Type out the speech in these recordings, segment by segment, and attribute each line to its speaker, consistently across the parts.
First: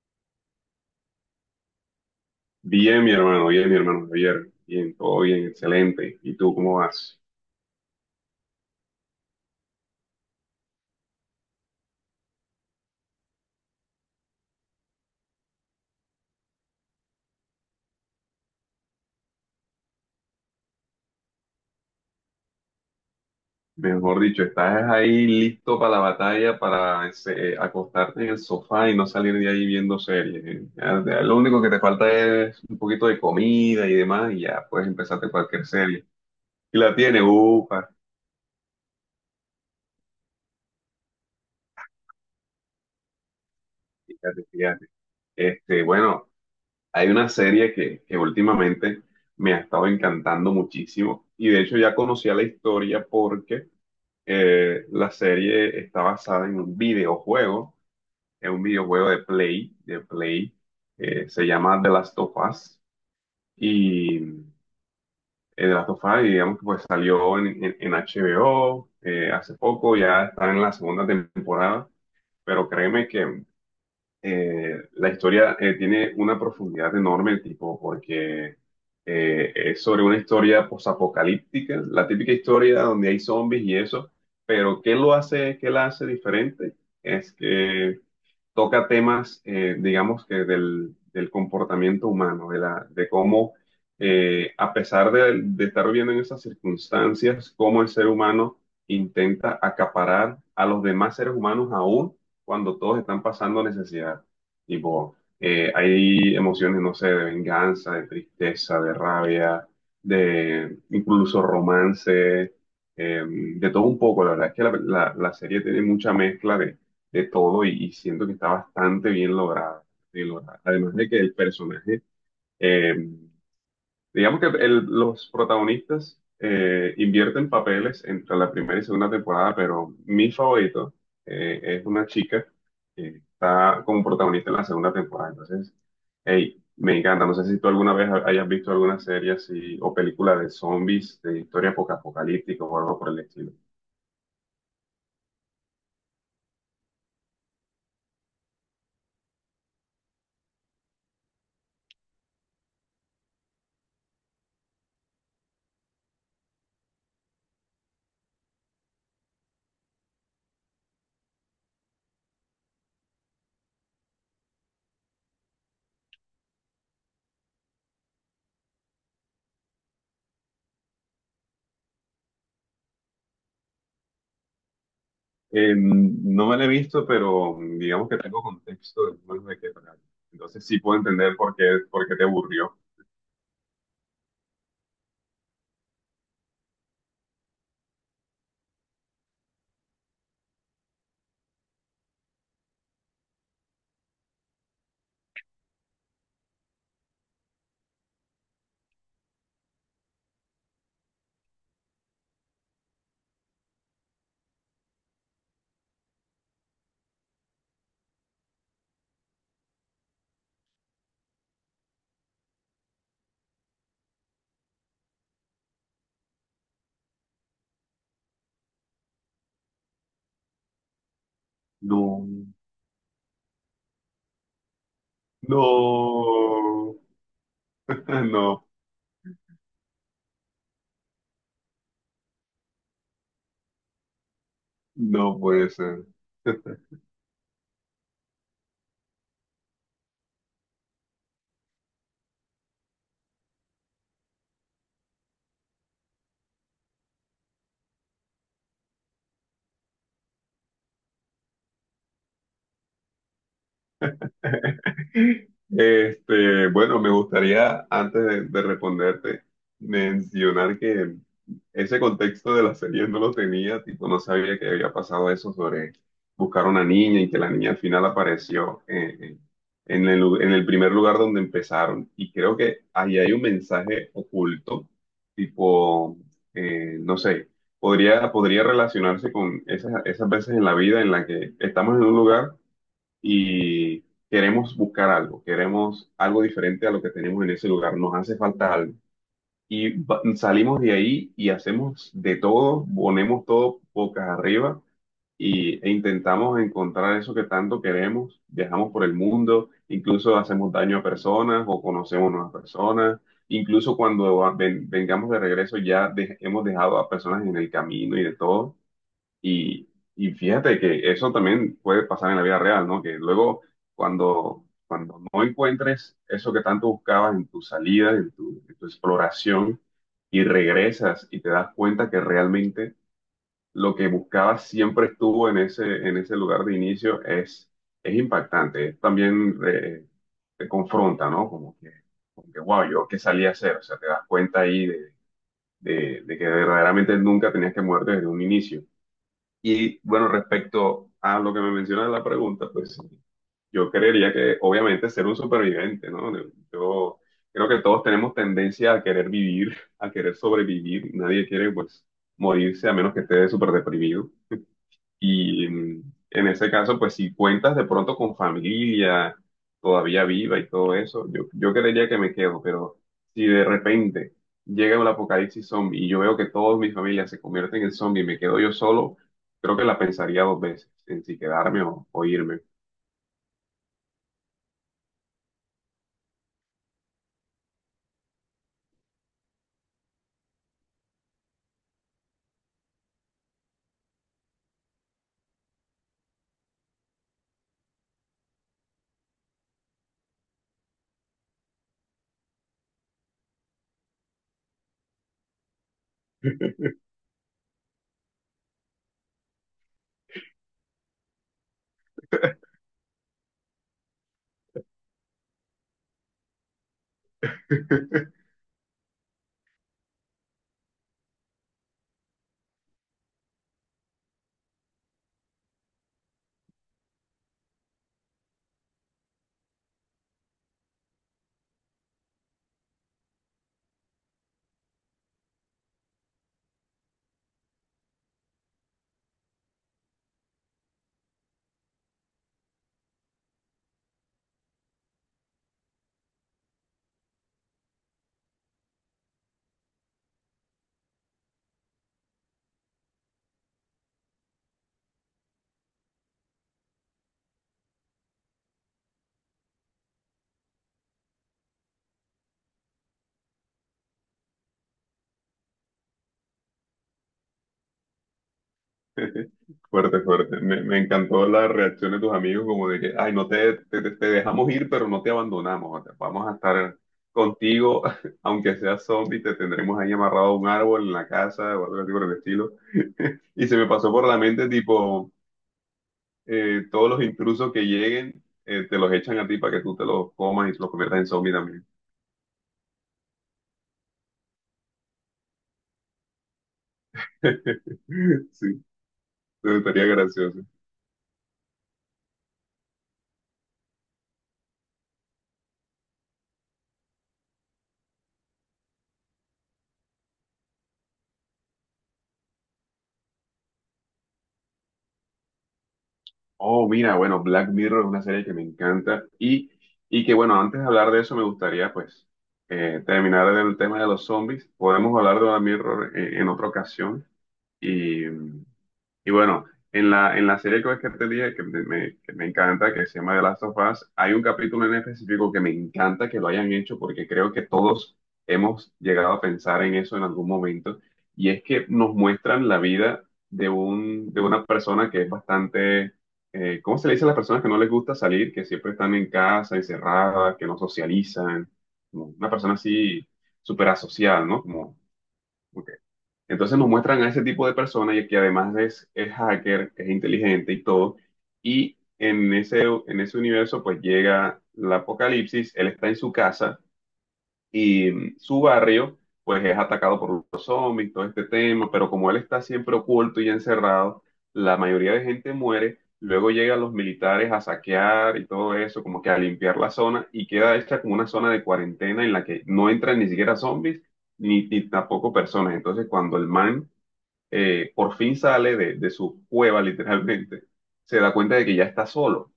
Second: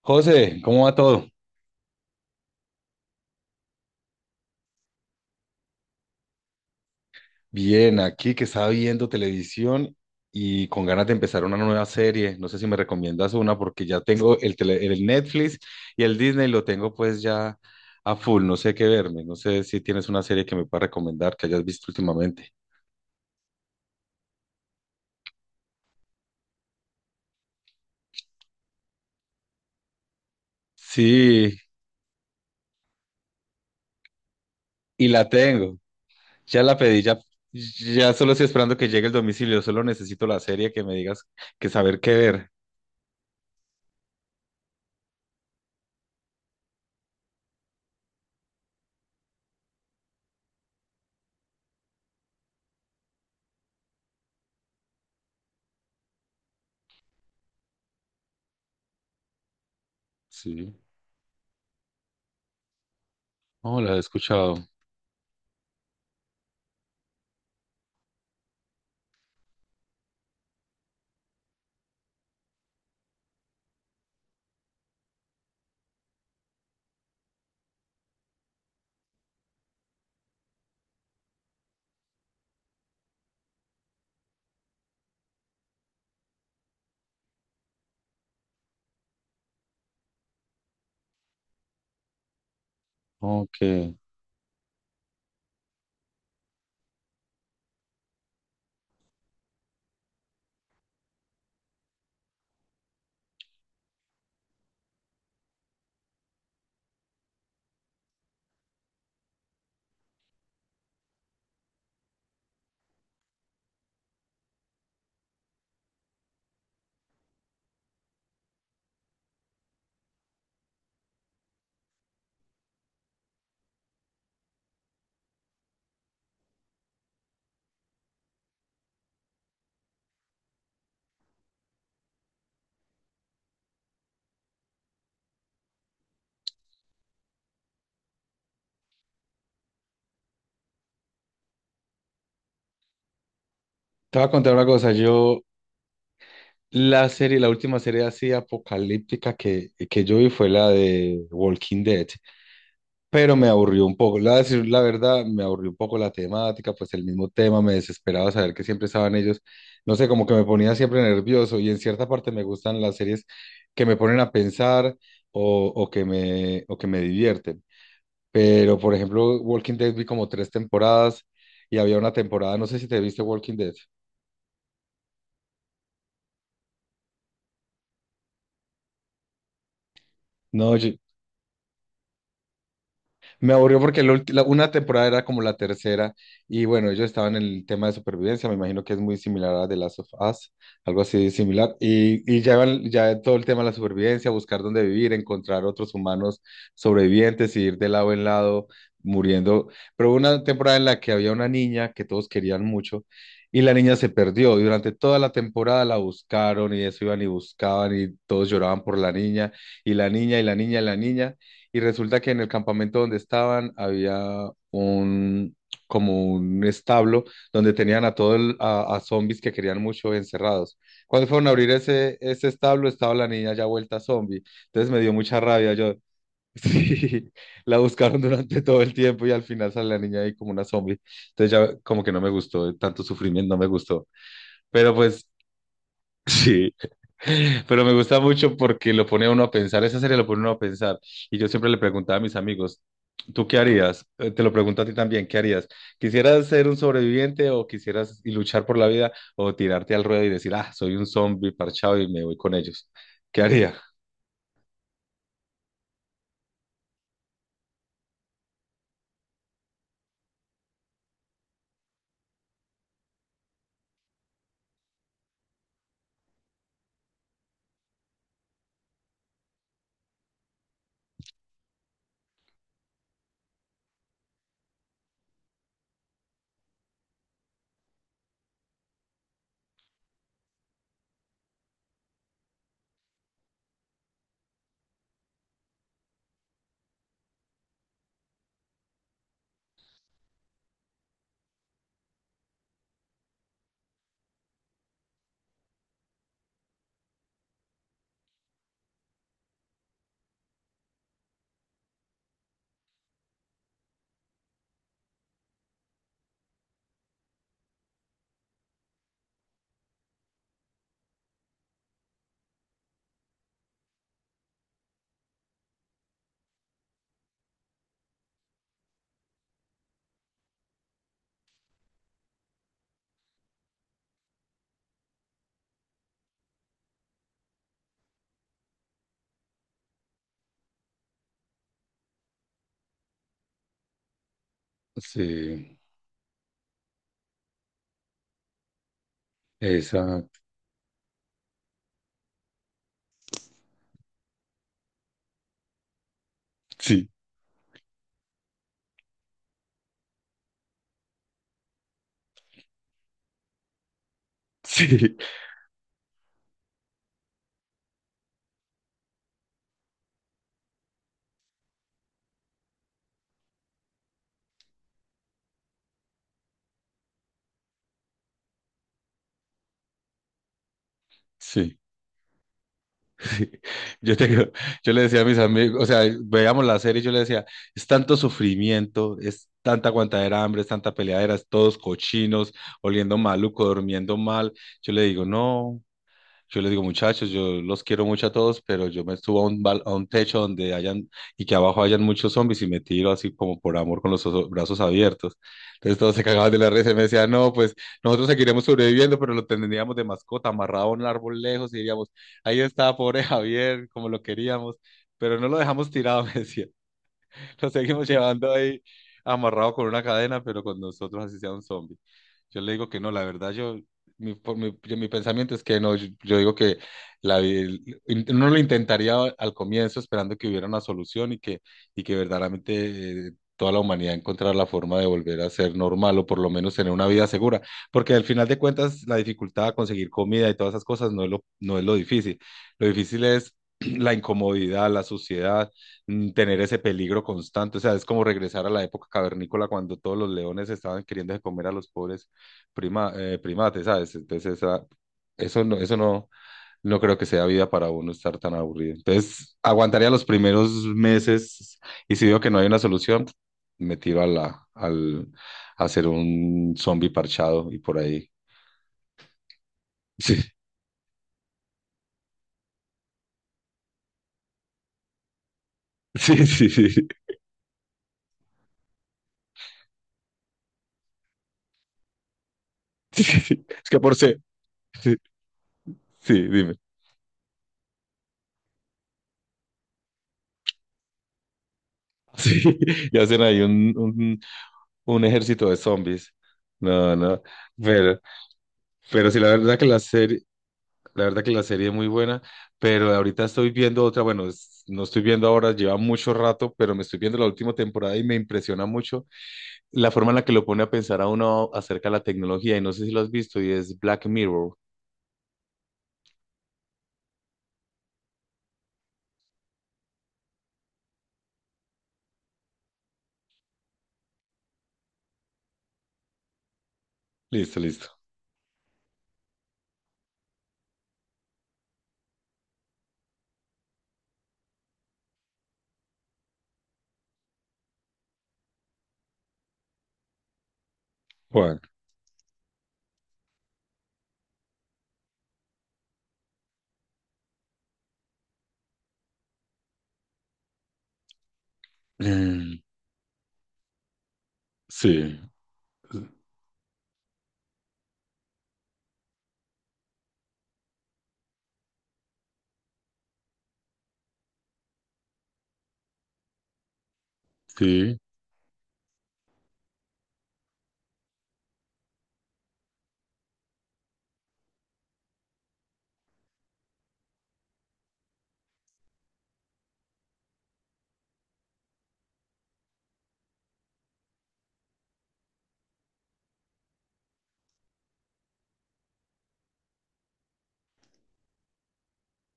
Speaker 1: José, ¿cómo va todo?
Speaker 2: Bien, mi hermano Javier. Bien, todo bien, excelente. ¿Y tú cómo vas?
Speaker 1: Bien, aquí que estaba viendo televisión y con ganas de empezar una nueva serie. No sé si me recomiendas una porque ya tengo el Netflix y el Disney lo tengo pues ya a full. No sé qué verme. No sé si tienes una serie que me pueda recomendar que hayas visto últimamente.
Speaker 2: Mejor dicho, ¿estás ahí listo para la batalla, para acostarte en el sofá y no salir de ahí viendo series, Ya lo
Speaker 1: Sí,
Speaker 2: único que te falta es un poquito de comida y demás, y ya puedes
Speaker 1: y la
Speaker 2: empezarte cualquier
Speaker 1: tengo.
Speaker 2: serie.
Speaker 1: Ya la
Speaker 2: Y la
Speaker 1: pedí, ya,
Speaker 2: tiene, upa,
Speaker 1: ya solo estoy esperando que llegue el domicilio. Solo necesito la serie que me digas que saber qué ver.
Speaker 2: fíjate, fíjate. Bueno, hay una serie que últimamente me ha estado encantando muchísimo, y de hecho ya conocía la historia porque la serie está basada en un videojuego de Play.
Speaker 1: Sí.
Speaker 2: Se llama The Last of Us.
Speaker 1: Oh, la he
Speaker 2: y eh,
Speaker 1: escuchado.
Speaker 2: The Last of Us, digamos que pues salió en HBO hace poco. Ya está en la segunda temporada, pero créeme que la historia tiene una profundidad enorme, tipo, porque es sobre una historia posapocalíptica, la típica historia donde hay zombies y eso, pero ¿qué lo hace, qué la hace diferente? Es que toca temas, digamos que del comportamiento humano, de cómo,
Speaker 1: Ok. Te
Speaker 2: a pesar de estar viviendo en esas circunstancias, cómo el ser humano intenta acaparar a los demás seres humanos aún cuando todos están pasando necesidad. Tipo, hay emociones, no sé, de venganza, de tristeza, de rabia, de incluso romance, de todo un poco. La verdad es que la serie tiene mucha mezcla de todo y siento que está bastante bien lograda, bien lograda. Además de que el personaje, eh, digamos que los protagonistas invierten papeles entre la primera y segunda temporada, pero mi favorito es una chica que está como protagonista en la segunda temporada. Entonces, hey, me encanta. No sé si tú alguna vez hayas visto alguna serie así o película de zombies, de historia apocalíptica o algo por el estilo.
Speaker 1: voy a contar una cosa. Yo La serie, la última serie así apocalíptica que yo vi fue la de Walking Dead, pero me aburrió un poco. Voy a decir la verdad, me aburrió un poco la temática, pues el mismo tema, me desesperaba saber que siempre estaban ellos, no sé, como que me ponía siempre nervioso y en cierta parte me gustan las series que me ponen a pensar o que me divierten. Pero, por ejemplo, Walking Dead vi como tres temporadas y había una temporada, no sé si te viste Walking Dead.
Speaker 2: No me la he visto, pero digamos que tengo contexto del juego de qué trata. Entonces
Speaker 1: No,
Speaker 2: sí puedo entender por qué te aburrió.
Speaker 1: me aburrió porque una temporada era como la tercera y bueno, ellos estaban en el tema de supervivencia, me imagino que es muy similar a The Last of Us, algo así similar, y ya todo el tema de la supervivencia, buscar dónde vivir, encontrar otros humanos sobrevivientes y ir de lado en lado muriendo. Pero hubo una temporada en la que había una niña que todos querían mucho y la niña se perdió y durante toda la temporada la buscaron y eso iban y buscaban y todos lloraban por la niña y la niña y la niña y la niña. Y resulta que en el campamento donde estaban había un como un establo donde tenían a a zombies que querían mucho encerrados. Cuando fueron a abrir
Speaker 2: No,
Speaker 1: ese establo, estaba la niña ya vuelta zombie. Entonces me dio mucha rabia.
Speaker 2: no,
Speaker 1: Sí, la buscaron durante
Speaker 2: no,
Speaker 1: todo el tiempo y al final sale la niña ahí como una zombie. Entonces ya como que no me gustó, tanto sufrimiento no me gustó. Pero pues,
Speaker 2: no puede ser.
Speaker 1: sí. Pero me gusta mucho porque lo pone a uno a pensar, esa serie lo pone a uno a pensar. Y yo siempre le preguntaba a mis amigos, ¿tú qué harías? Te lo pregunto a ti también, ¿qué harías? ¿Quisieras ser un sobreviviente o quisieras y luchar por la vida o tirarte al ruedo y decir, ah, soy un zombie parchado y me voy con ellos? ¿Qué haría?
Speaker 2: Bueno, me gustaría, antes de responderte, mencionar que ese contexto de la serie no lo tenía, tipo, no sabía que había pasado eso sobre buscar una niña y que la niña al final apareció en en el primer lugar donde empezaron. Y creo que ahí hay un mensaje oculto, tipo, no sé, podría relacionarse con esas veces en la vida en la que estamos en un lugar y queremos buscar algo, queremos algo diferente a lo que tenemos en ese lugar, nos hace falta algo. Y salimos de ahí y hacemos de todo, ponemos todo bocas arriba y, e intentamos encontrar eso que tanto queremos, viajamos por el mundo, incluso hacemos daño a personas o conocemos nuevas personas. Incluso cuando vengamos de regreso ya hemos dejado a personas en el camino y de todo y, y fíjate que eso también puede pasar en la vida real, ¿no? Que luego cuando no encuentres eso que tanto buscabas en tu salida, en tu exploración, y regresas y te das cuenta que realmente lo que buscabas siempre estuvo en en ese lugar de inicio, es impactante. Es también te confronta, ¿no? Como que wow, yo qué salí a hacer. O sea, te das cuenta ahí de,
Speaker 1: Sí,
Speaker 2: de que verdaderamente nunca tenías que moverte desde un inicio. Y
Speaker 1: esa,
Speaker 2: bueno, respecto a lo que me menciona en la pregunta, pues yo creería que obviamente ser un superviviente, ¿no?
Speaker 1: sí,
Speaker 2: Yo creo que todos tenemos tendencia a querer vivir, a querer sobrevivir. Nadie quiere pues morirse a menos que esté súper deprimido.
Speaker 1: sí,
Speaker 2: Y mm, en ese caso, pues si cuentas de pronto con familia todavía viva y todo eso, yo creería que me quedo, pero si de repente llega un apocalipsis zombie y yo veo que toda mi familia se convierte en zombie y me quedo yo solo, creo que la pensaría dos veces en si
Speaker 1: sí.
Speaker 2: quedarme o irme.
Speaker 1: Sí, yo, tengo- yo le decía a mis amigos, o sea, veíamos la serie y yo le decía, es tanto sufrimiento, es tanta aguantadera de hambre, es tanta peleadera, es todos cochinos, oliendo maluco, durmiendo mal. No, yo les digo, muchachos, yo los quiero mucho a todos, pero yo me subo a a un techo donde hayan y que abajo hayan muchos zombies y me tiro así como por amor con los brazos abiertos. Entonces todos se cagaban de la risa y me decían, no, pues nosotros seguiremos sobreviviendo, pero lo tendríamos de mascota amarrado a un árbol lejos y diríamos, ahí está, pobre Javier, como lo queríamos, pero no lo dejamos tirado, me decían. Lo seguimos llevando ahí amarrado con una cadena, pero con nosotros así sea un zombie. Yo le digo que no, la verdad, yo, mi, por mi, yo- mi pensamiento es que no, yo digo que uno lo intentaría al comienzo esperando que hubiera una solución y que verdaderamente toda la humanidad encontrara la forma de volver a ser normal o por lo menos tener una vida segura, porque al final de cuentas la dificultad a conseguir comida y todas esas cosas no es lo difícil es la incomodidad, la suciedad tener ese peligro constante. O sea, es como regresar a la época cavernícola cuando todos los leones estaban queriendo comer a los pobres primates, ¿sabes? Entonces, eso no, no creo que sea vida para uno estar tan aburrido. Entonces, aguantaría los primeros meses y si veo que no hay una solución, me tiro a ser un zombie parchado y por ahí.
Speaker 2: Fuerte, fuerte. Me encantó la reacción de tus amigos, como de que, ay, no te, te, te dejamos ir, pero no te abandonamos.
Speaker 1: Sí,
Speaker 2: Vamos a
Speaker 1: sí, sí,
Speaker 2: estar
Speaker 1: sí.
Speaker 2: contigo, aunque seas zombie, te tendremos ahí amarrado a un árbol en la casa o algo así por el estilo.
Speaker 1: Sí, sí, sí.
Speaker 2: Y se me
Speaker 1: Es que
Speaker 2: pasó
Speaker 1: por
Speaker 2: por la
Speaker 1: ser,
Speaker 2: mente,
Speaker 1: Sí,
Speaker 2: tipo,
Speaker 1: sí, dime.
Speaker 2: todos los intrusos que lleguen, te los echan a ti para que tú te los comas y te los conviertas en zombie también.
Speaker 1: Sí, y hacen ahí un ejército de zombies. No, no, pero,
Speaker 2: Sí,
Speaker 1: pero sí,
Speaker 2: eso estaría gracioso.
Speaker 1: la verdad que la serie es muy buena, pero ahorita estoy viendo otra, bueno, no estoy viendo ahora, lleva mucho rato, pero me estoy viendo la última temporada y me impresiona mucho la forma en la que lo pone a pensar a uno acerca de la tecnología, y no sé si lo has visto, y es Black Mirror.
Speaker 2: Oh, mira, bueno, Black Mirror es una serie que me encanta y que, bueno, antes de hablar de eso me gustaría, pues, terminar del tema de los zombies. Podemos hablar de Black Mirror en otra ocasión
Speaker 1: Listo, listo.
Speaker 2: y bueno, en en la serie que te dije que que me encanta, que se llama The Last of Us, hay un capítulo en específico que me encanta que lo hayan hecho porque creo que todos hemos llegado a pensar en eso en algún momento. Y es
Speaker 1: Juan.
Speaker 2: que nos muestran la vida de un, de una persona que es bastante, ¿cómo se le dice a las personas que no les gusta salir, que siempre están en casa, encerradas, que no socializan? Como una persona
Speaker 1: Mm,
Speaker 2: así súper asocial, ¿no? Como,
Speaker 1: sí,
Speaker 2: como entonces nos muestran a ese tipo de personas y que además es hacker, es inteligente y todo. Y en en ese universo pues llega el apocalipsis, él está en su casa y
Speaker 1: sí,
Speaker 2: mm, su barrio pues es atacado por los zombies, todo este tema, pero como él está siempre oculto y encerrado, la mayoría de gente muere. Luego llegan los militares a saquear y todo eso, como que a limpiar la zona y queda hecha como una zona de cuarentena en la que no entran ni siquiera zombies ni tampoco personas. Entonces cuando el man por fin sale de su cueva literalmente, se da cuenta de que ya está solo.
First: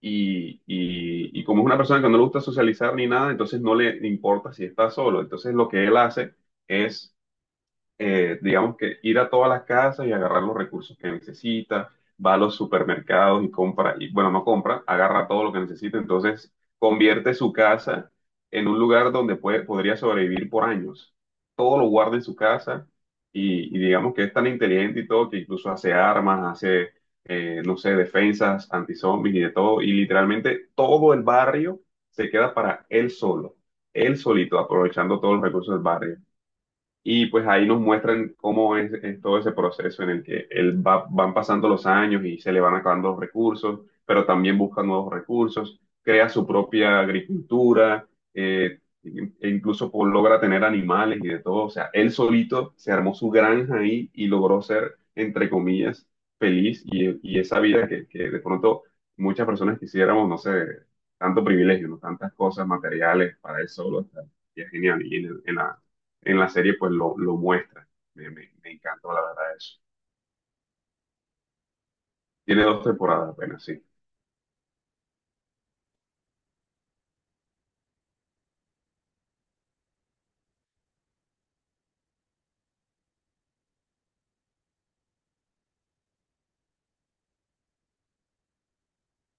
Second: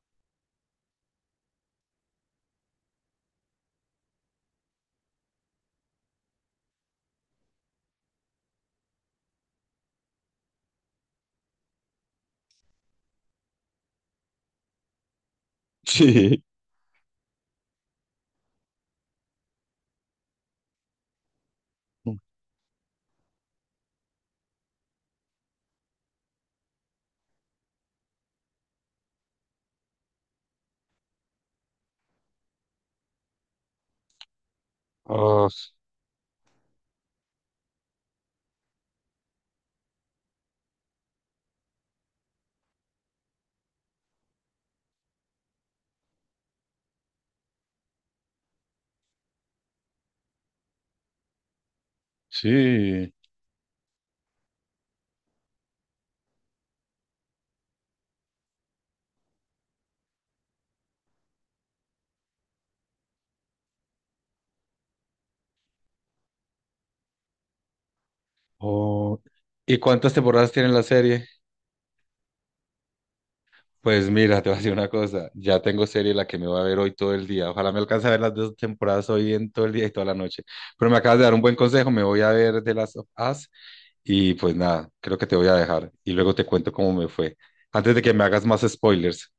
Speaker 2: Y como es una persona que no le gusta socializar ni nada, entonces no le importa si está solo. Entonces lo que él hace es digamos que ir a todas las casas y agarrar los recursos que necesita, va a los supermercados y compra, y bueno, no compra, agarra todo lo que necesita,
Speaker 1: sí.
Speaker 2: entonces convierte su casa en un lugar donde podría sobrevivir por años. Todo lo guarda en su casa y digamos que es tan inteligente y todo que incluso hace armas, hace, no sé, defensas, antizombis y de todo, y literalmente todo el barrio se queda para él solo, él solito, aprovechando todos los
Speaker 1: Ah,
Speaker 2: recursos del barrio. Y pues ahí nos muestran cómo es todo ese proceso en el que él va, van pasando los años y se le van acabando los recursos, pero también busca nuevos recursos, crea su propia agricultura, e incluso logra tener animales y de todo. O sea, él solito se
Speaker 1: sí.
Speaker 2: armó su granja ahí y logró ser, entre comillas, feliz y esa vida que de pronto muchas personas quisiéramos, no sé, tanto privilegio, ¿no? Tantas cosas materiales para él solo. O sea, y es genial. Y en la serie pues lo muestra. Me encantó
Speaker 1: Oh,
Speaker 2: la verdad
Speaker 1: ¿y
Speaker 2: eso.
Speaker 1: cuántas temporadas tiene la serie?
Speaker 2: Tiene dos temporadas apenas, sí.
Speaker 1: Pues mira, te voy a decir una cosa, ya tengo serie la que me voy a ver hoy todo el día. Ojalá me alcance a ver las dos temporadas hoy en todo el día y toda la noche. Pero me acabas de dar un buen consejo, me voy a ver de las of Us y pues nada, creo que te voy a dejar y luego te cuento cómo me fue. Antes de que me hagas más spoilers.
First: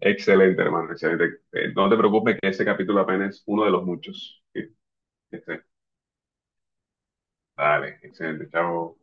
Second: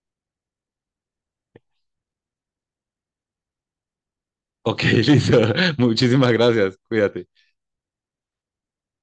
Speaker 2: Excelente, hermano, excelente. No te preocupes que ese capítulo apenas es uno de los muchos.
Speaker 1: Ok,
Speaker 2: Que
Speaker 1: listo.
Speaker 2: esté.
Speaker 1: Muchísimas gracias. Cuídate.
Speaker 2: Dale, excelente, chao.